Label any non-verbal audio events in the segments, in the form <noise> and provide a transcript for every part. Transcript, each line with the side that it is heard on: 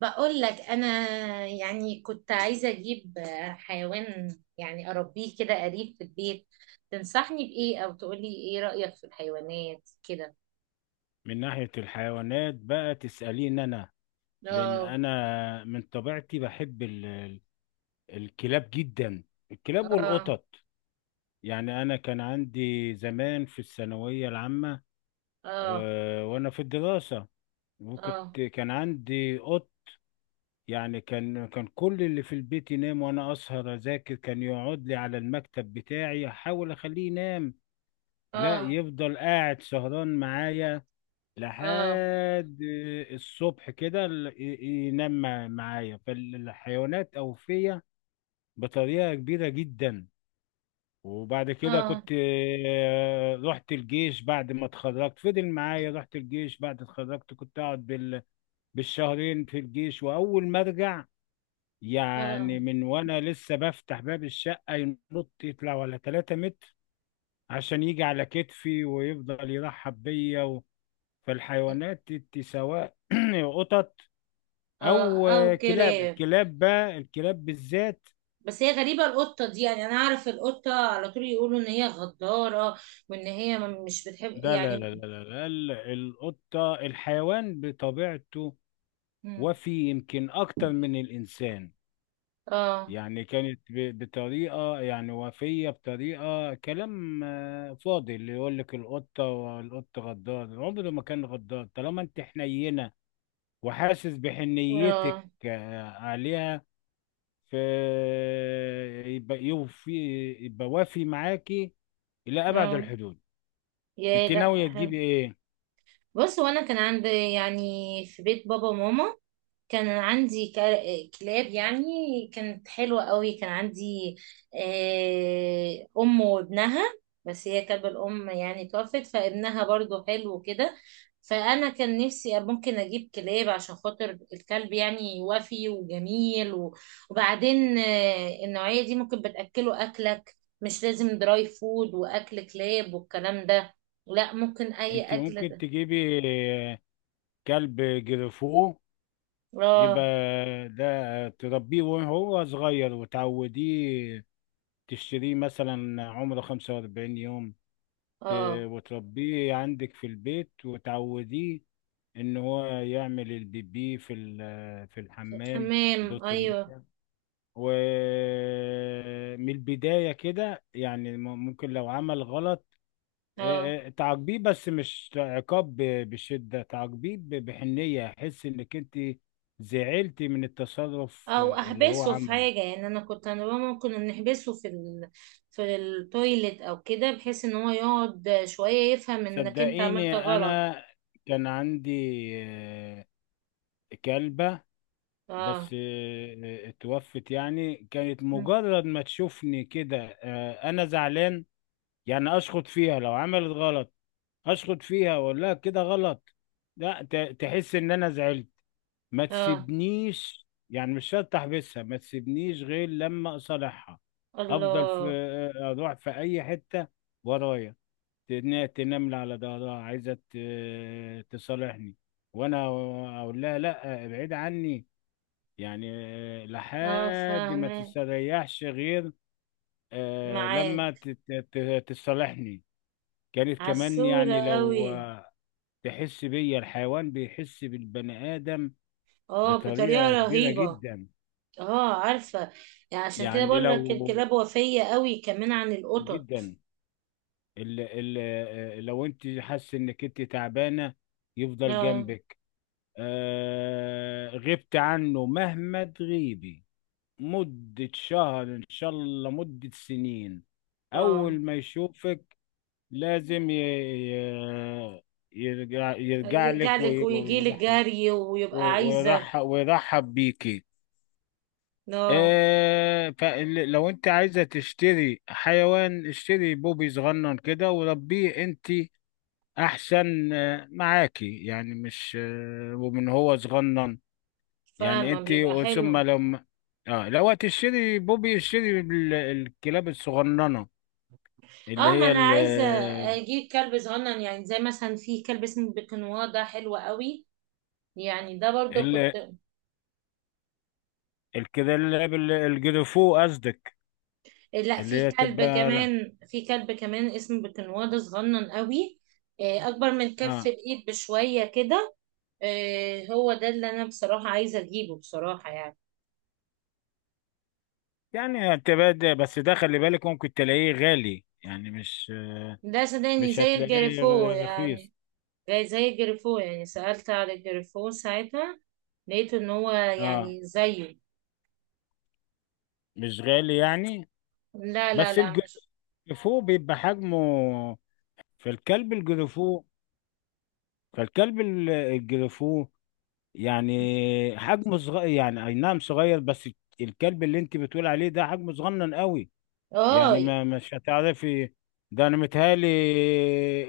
right: بقول لك انا، يعني كنت عايزه اجيب حيوان، يعني اربيه كده قريب في البيت. تنصحني بايه؟ او تقولي ايه رايك في الحيوانات كده.
left: من ناحية الحيوانات بقى تسأليني أنا. لأن
right: اه.
left: أنا من طبيعتي بحب الكلاب جدا، الكلاب
right: اه.
left: والقطط. يعني أنا كان عندي زمان في الثانوية العامة،
right: اه.
left: وأنا في الدراسة، وكنت
right: اه.
left: كان عندي قط. يعني كان كل اللي في البيت ينام وأنا أسهر أذاكر، كان يقعد لي على المكتب بتاعي أحاول أخليه ينام، لا
right: اه.
left: يفضل قاعد سهران معايا
right: اه.
left: لحد الصبح كده، ينام معايا. فالحيوانات أوفية بطريقة كبيرة جدا. وبعد كده
right: اه.
left: كنت، رحت الجيش بعد ما اتخرجت، فضل معايا، رحت الجيش بعد اتخرجت، كنت اقعد بالشهرين في الجيش. واول ما ارجع، يعني
right: اه.
left: من وانا لسه بفتح باب الشقة، ينط يطلع ولا 3 متر عشان يجي على كتفي ويفضل يرحب بيا. فالحيوانات سواء <clears throat> قطط
right: اه.
left: او
right: او
left: كلاب،
right: كلاب.
left: الكلاب بقى، الكلاب بالذات.
right: بس هي غريبه القطه دي، يعني انا اعرف القطه على طول يقولوا ان هي غداره، وان هي مش بتحب
left: ده لا
right: يعني.
left: لا لا لا لا، القطة الحيوان بطبيعته،
right: مم.
left: وفي يمكن اكتر من الانسان.
right: اه.
left: يعني كانت بطريقة، يعني وفية بطريقة، كلام فاضي اللي يقول لك القطة والقط غدار، عمره ما كان غدار طالما انت حنينة وحاسس بحنيتك
right: اه.
left: عليها. ف يبقى يوفي، يبقى وافي معاكي إلى أبعد
right: اه.
left: الحدود.
right: يا
left: انت ناوية
right: لا.
left: تجيبي ايه؟
right: بص، وانا كان عندي يعني في بيت بابا وماما، كان عندي كلاب يعني. كانت حلوة قوي. كان عندي آه، أم وابنها. بس هي كلب الأم يعني توفت، فابنها برضو حلو كده. فأنا كان نفسي ممكن أجيب كلاب عشان خاطر الكلب يعني وفي وجميل وبعدين آه، النوعية دي ممكن بتأكله أكلك، مش لازم دراي فود وأكل كلاب والكلام ده، لا، ممكن أي
left: انت
right: أكل.
left: ممكن تجيبي كلب جريفو، يبقى
right: اه.
left: ده تربيه وهو صغير وتعوديه. تشتريه مثلا عمره 45 يوم، ت-
right: اه.
left: وتربيه عندك في البيت وتعوديه ان هو يعمل البيبي في في الحمام.
right: حمام،
left: دوت
right: ايوه.
left: الميه. ومن البداية كده يعني، ممكن لو عمل غلط،
right: اه.
left: تعاقبيه بس مش عقاب بشدة، تعاقبيه بحنية، احس انك انت زعلتي من التصرف
right: او
left: اللي هو
right: احبسه في
left: عمله.
right: حاجه، يعني انا كنت انا بابا ممكن نحبسه في ال... في التويليت او كده، بحيث ان هو يقعد شويه يفهم انك انت
left: صدقيني
right: عملت غلط.
left: انا كان عندي آه، كلبة، بس
right: اه.
left: اتوفت. يعني كانت
right: مم.
left: مجرد ما تشوفني كده انا زعلان، يعني اشخط فيها لو عملت غلط، اشخط فيها واقول لها كده غلط، لا تحس ان انا زعلت، ما
right: اه.
left: تسيبنيش. يعني مش شرط احبسها، ما تسيبنيش غير لما اصالحها، افضل في،
right: الله.
left: اروح في اي حته ورايا، تنمل على ظهرها عايزه تصالحني، وانا اقول لها لا، ابعد عني يعني،
right: اه.
left: لحد ما
right: فاهمه.
left: تستريحش غير لما
right: معاك.
left: تصالحني. كانت كمان
right: عسوله
left: يعني لو
right: قوي.
left: تحس بيا، الحيوان بيحس بالبني ادم
right: اه، بطريقه
left: بطريقه كبيره
right: رهيبه.
left: جدا.
right: اه عارفه. يعني عشان كده
left: يعني
right: بقول لك
left: لو
right: الكلاب وفيه قوي كمان عن القطط.
left: جدا، ال ال لو انت حاسه انك انت تعبانه يفضل
right: اه.
left: جنبك. غبت عنه مهما تغيبي مدة شهر ان شاء الله، مدة سنين،
right: اه.
left: اول ما يشوفك لازم يرجع لك
right: يرجعلك ويجيلك
left: ويرحب
right: جري ويبقى عايزة.
left: ويرحب ويرحب بيكي.
right: اه
left: فلو انت عايزة تشتري حيوان، اشتري بوبي صغنن كده وربيه انت، احسن معاكي. يعني مش ومن هو صغنن، يعني
right: فاهمة،
left: انت
right: بيبقى
left: ثم
right: حلو.
left: لما، اه لو هتشتري بوبي، اشتري الكلاب الصغننة اللي
right: اه، ما
left: هي
right: انا
left: ال
right: عايزة اجيب كلب صغنن، يعني زي مثلا في كلب اسمه بيكنوا ده حلو قوي. يعني ده برضو
left: ال
right: كنت.
left: الكلاب الجرفو قصدك،
right: لا،
left: اللي
right: في
left: هي
right: كلب
left: تبقى،
right: كمان، في كلب كمان اسمه بيكنوا ده صغنن قوي، آه، اكبر من كف
left: اه
right: الايد بشوية كده. آه، هو ده اللي انا بصراحة عايزة اجيبه بصراحة يعني.
left: يعني هتبقى، بس ده خلي بالك ممكن تلاقيه غالي، يعني مش
right: ده سوداني
left: مش
right: زي
left: هتلاقيه
right: الجريفو يعني،
left: رخيص.
right: زي جريفو. يعني سألت على جريفو ساعتها، لقيت ان هو
left: اه
right: يعني زيه.
left: مش غالي يعني،
right: لا لا
left: بس
right: لا مش.
left: الجرفو بيبقى حجمه، في الكلب الجرفو، فالكلب الجرفو يعني حجمه صغير، يعني اي نعم صغير، بس الكلب اللي انت بتقول عليه ده حجمه صغنن قوي،
right: اه.
left: يعني ما مش هتعرفي. ده انا متهيألي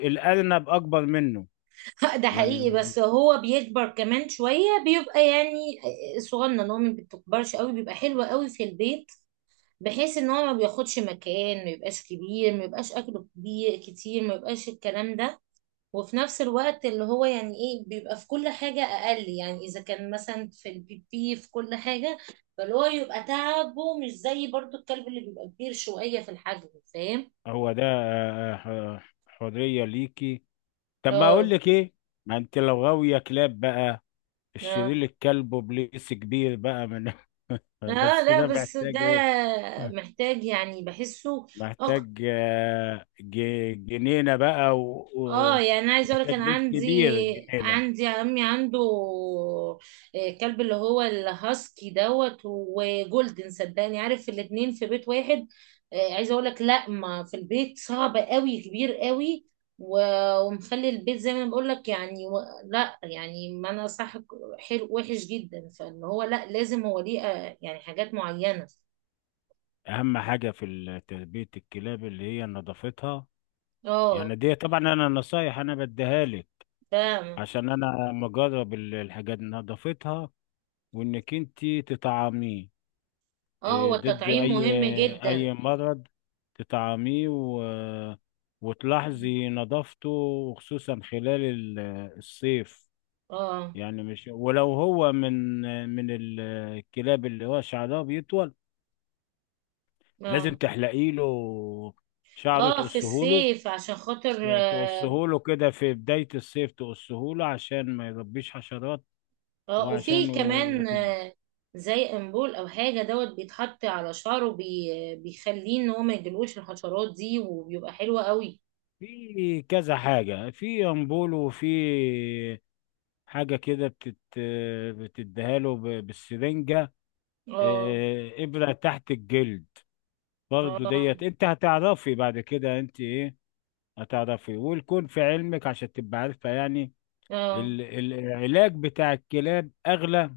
left: الارنب اكبر منه.
right: <laughs> ده حقيقي،
left: يعني
right: بس هو بيكبر كمان شوية بيبقى يعني صغنن، هو ما بتكبرش قوي، بيبقى حلو قوي في البيت، بحيث ان هو ما بياخدش مكان، ما يبقاش كبير، ما يبقاش اكله كبير كتير، ما يبقاش الكلام ده. وفي نفس الوقت اللي هو يعني ايه، بيبقى في كل حاجة أقل، يعني إذا كان مثلا في البيبي في كل حاجة. فاللي هو يبقى تعبه مش زي برضو الكلب اللي بيبقى كبير شوية في الحجم. فاهم؟
left: هو ده، حرية ليكي. طب ما اقول
right: اه.
left: لك ايه، ما انت لو غاوية كلاب بقى،
right: اه.
left: الشرير الكلب وبليس كبير بقى من <laughs>
right: اه
left: بس
right: لا،
left: ده
right: بس ده
left: محتاج ايه،
right: محتاج يعني بحسه أكتر.
left: محتاج جنينة بقى،
right: اه، يعني
left: ومحتاج
right: انا عايزه اقول كان
left: بيت
right: عندي،
left: كبير، جنينة.
right: عندي عمي عنده آه، كلب اللي هو الهاسكي دوت وجولدن، صدقني عارف الاتنين في بيت واحد. آه، عايزه اقول لك، لا، ما في البيت صعب قوي، كبير قوي، ومخلي البيت زي ما أنا بقول لك يعني و... لا يعني ما انا صح، حلو وحش جدا، فان هو لا لازم هو ليه آه، يعني حاجات معينه.
left: أهم حاجة في تربية الكلاب اللي هي نظافتها.
right: اه
left: يعني دي طبعا أنا نصايح أنا بديها لك،
right: فاهم.
left: عشان أنا مجرب الحاجات، نظافتها وإنك أنت تطعميه
right: اه هو
left: ضد
right: التطعيم
left: أي
right: مهم جدا.
left: أي مرض، تطعميه وتلاحظي نظافته، وخصوصا خلال الصيف،
right: اه.
left: يعني مش ولو هو من الكلاب اللي هو شعرها بيطول لازم
right: اه.
left: تحلقي له شعره،
right: اه، في الصيف عشان خاطر
left: تقصه
right: اه.
left: له كده في بداية الصيف، تقصه له عشان ما يربيش حشرات.
right: آه، وفي
left: وعشان و...
right: كمان
left: وت-
right: آه، زي امبول او حاجه دوت بيتحط على شعره بيخليه ان هو ما يجيلوش الحشرات دي، وبيبقى حلو قوي.
left: في كذا حاجة، في أمبول، وفي حاجة كده بتديها له بالسرنجة،
right: اه.
left: إبرة تحت الجلد. برضو
right: اه.
left: ديت أنت هتعرفي بعد كده، أنت هتعرفي والكون في علمك عشان تبقى عارفة، يعني
right: اه.
left: العلاج بتاع الكلاب أغلى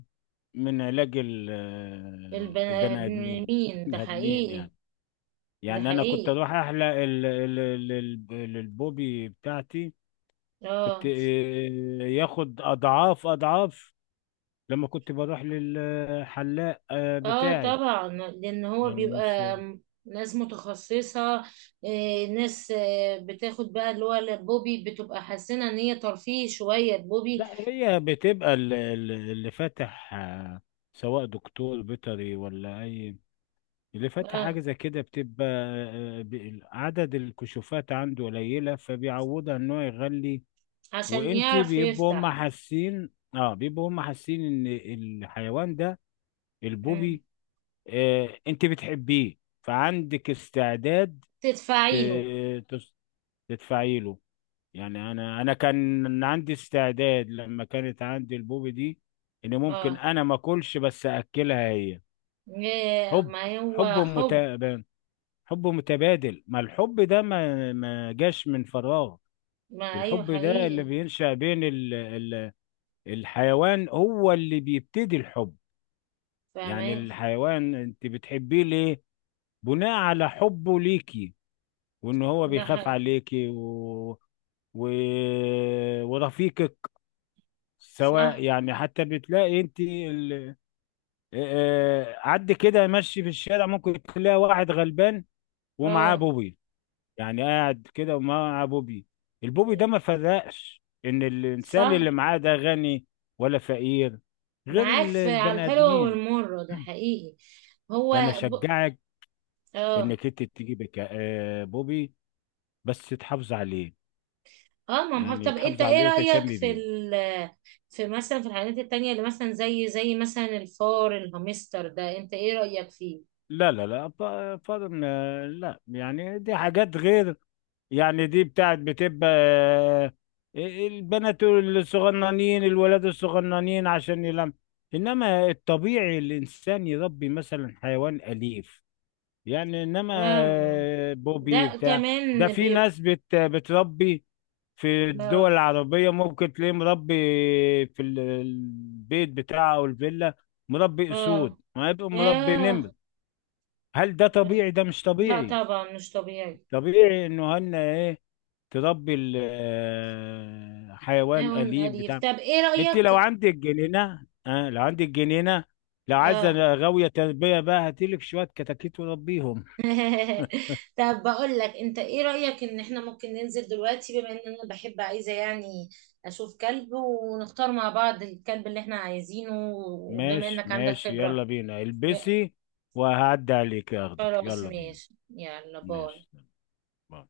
left: من علاج
right: البني
left: البني آدمين <laughs>
right: ادمين، ده
left: البني آدمين
right: حقيقي.
left: يعني.
right: ده
left: يعني أنا كنت
right: حقيقي.
left: أروح أحلق البوبي بتاعتي، كنت
right: اه.
left: ياخد أضعاف أضعاف لما كنت بروح للحلاق
right: اه
left: بتاعي.
right: طبعا، لان هو
left: يعني مش
right: بيبقى ناس متخصصة، آه، ناس آه، بتاخد بقى اللي هو البوبي بتبقى حاسة ان هي ترفيه شوية البوبي.
left: لا، هي بتبقى اللي فاتح، سواء دكتور بيطري ولا اي، اللي فاتح حاجة زي كده بتبقى، عدد الكشوفات عنده قليلة فبيعوضها ان هو يغلي.
right: عشان يعرف
left: بيبقوا هم
right: يفتح.
left: حاسين، اه بيبقوا هم حاسين، ان الحيوان ده،
right: مم.
left: البوبي، انت بتحبيه فعندك استعداد
right: تدفعي له.
left: ت- تس- تدفعي له. يعني انا كان عندي استعداد لما كانت عندي البوبي دي ان ممكن
right: اه.
left: انا ما اكلش بس اكلها هي.
right: إيه،
left: حب،
right: ما
left: حب
right: هو حب.
left: متبادل، حب متبادل، ما الحب ده ما جاش من فراغ.
right: ما ايوه
left: الحب ده اللي
right: حقيقي.
left: بينشأ بين ال ال الحيوان هو اللي بيبتدي الحب. يعني
right: فاهمك.
left: الحيوان انت بتحبيه ليه، بناء على حبه ليكي، وان هو
right: ده
left: بيخاف
right: حقيقي.
left: عليكي و... ورفيقك. سواء
right: صح.
left: يعني، حتى بتلاقي انت ال... آه، آه، عد كده ماشي في الشارع، ممكن تلاقي واحد غلبان ومعاه
right: اه.
left: بوبي. يعني قاعد كده ومعاه بوبي، البوبي ده ما فرقش ان الانسان
right: صح.
left: اللي معاه ده غني ولا فقير، غير
right: معاك في على
left: البني
right: الحلوة
left: ادمين.
right: والمرة، ده حقيقي. هو
left: فانا
right: ب...
left: اشجعك
right: اه.
left: انك انت تجيب بوبي، بس تحافظ عليه،
right: اه. ما هو، طب
left: يعني
right: انت
left: تحافظ
right: ايه
left: عليه وتهتم
right: رأيك في
left: بيه.
right: ال، في مثلا في الحاجات التانية، اللي مثلا زي مثلا الفار، الهامستر ده انت ايه رأيك فيه؟
left: لا لا لا، فضل لا، يعني دي حاجات غير، يعني دي بتاعت بتبقى البنات الصغننين الولاد الصغننين عشان يلم، انما الطبيعي الانسان يربي مثلا حيوان اليف. يعني انما
right: آه،
left: بوبي
right: ده
left: بتاع، ده
right: كمان
left: في
right: بيبقى.
left: ناس بتربي في الدول
right: اه.
left: العربية ممكن تلاقيه مربي في البيت بتاعه او الفيلا، مربي
right: آه.
left: اسود، ما يبقى مربي نمر.
right: آه
left: هل ده طبيعي؟ ده مش
right: لا
left: طبيعي.
right: طبعا مش طبيعي.
left: طبيعي انه هن ايه، تربي حيوان
right: حيوان
left: أليف
right: أليف.
left: بتاع.
right: طب إيه
left: انت
right: رأيك؟
left: لو عندك جنينة، اه، لو عندك جنينة، لو عايزة
right: آه.
left: غاوية تربية بقى، هاتيلك شوية كتاكيت وربيهم.
right: <laughs> طب بقول لك، أنت إيه رأيك إن إحنا ممكن ننزل دلوقتي، بما إن أنا بحب عايزة يعني أشوف كلب، ونختار مع بعض الكلب اللي إحنا عايزينه، وبما
left: ماشي،
right: إنك عندك
left: ماشي،
right: خبرة.
left: يلا بينا البسي وهعدي عليك اخدك،
right: خلاص،
left: يلا بينا.
right: ماشي، يلا باي.
left: ماشي، باي.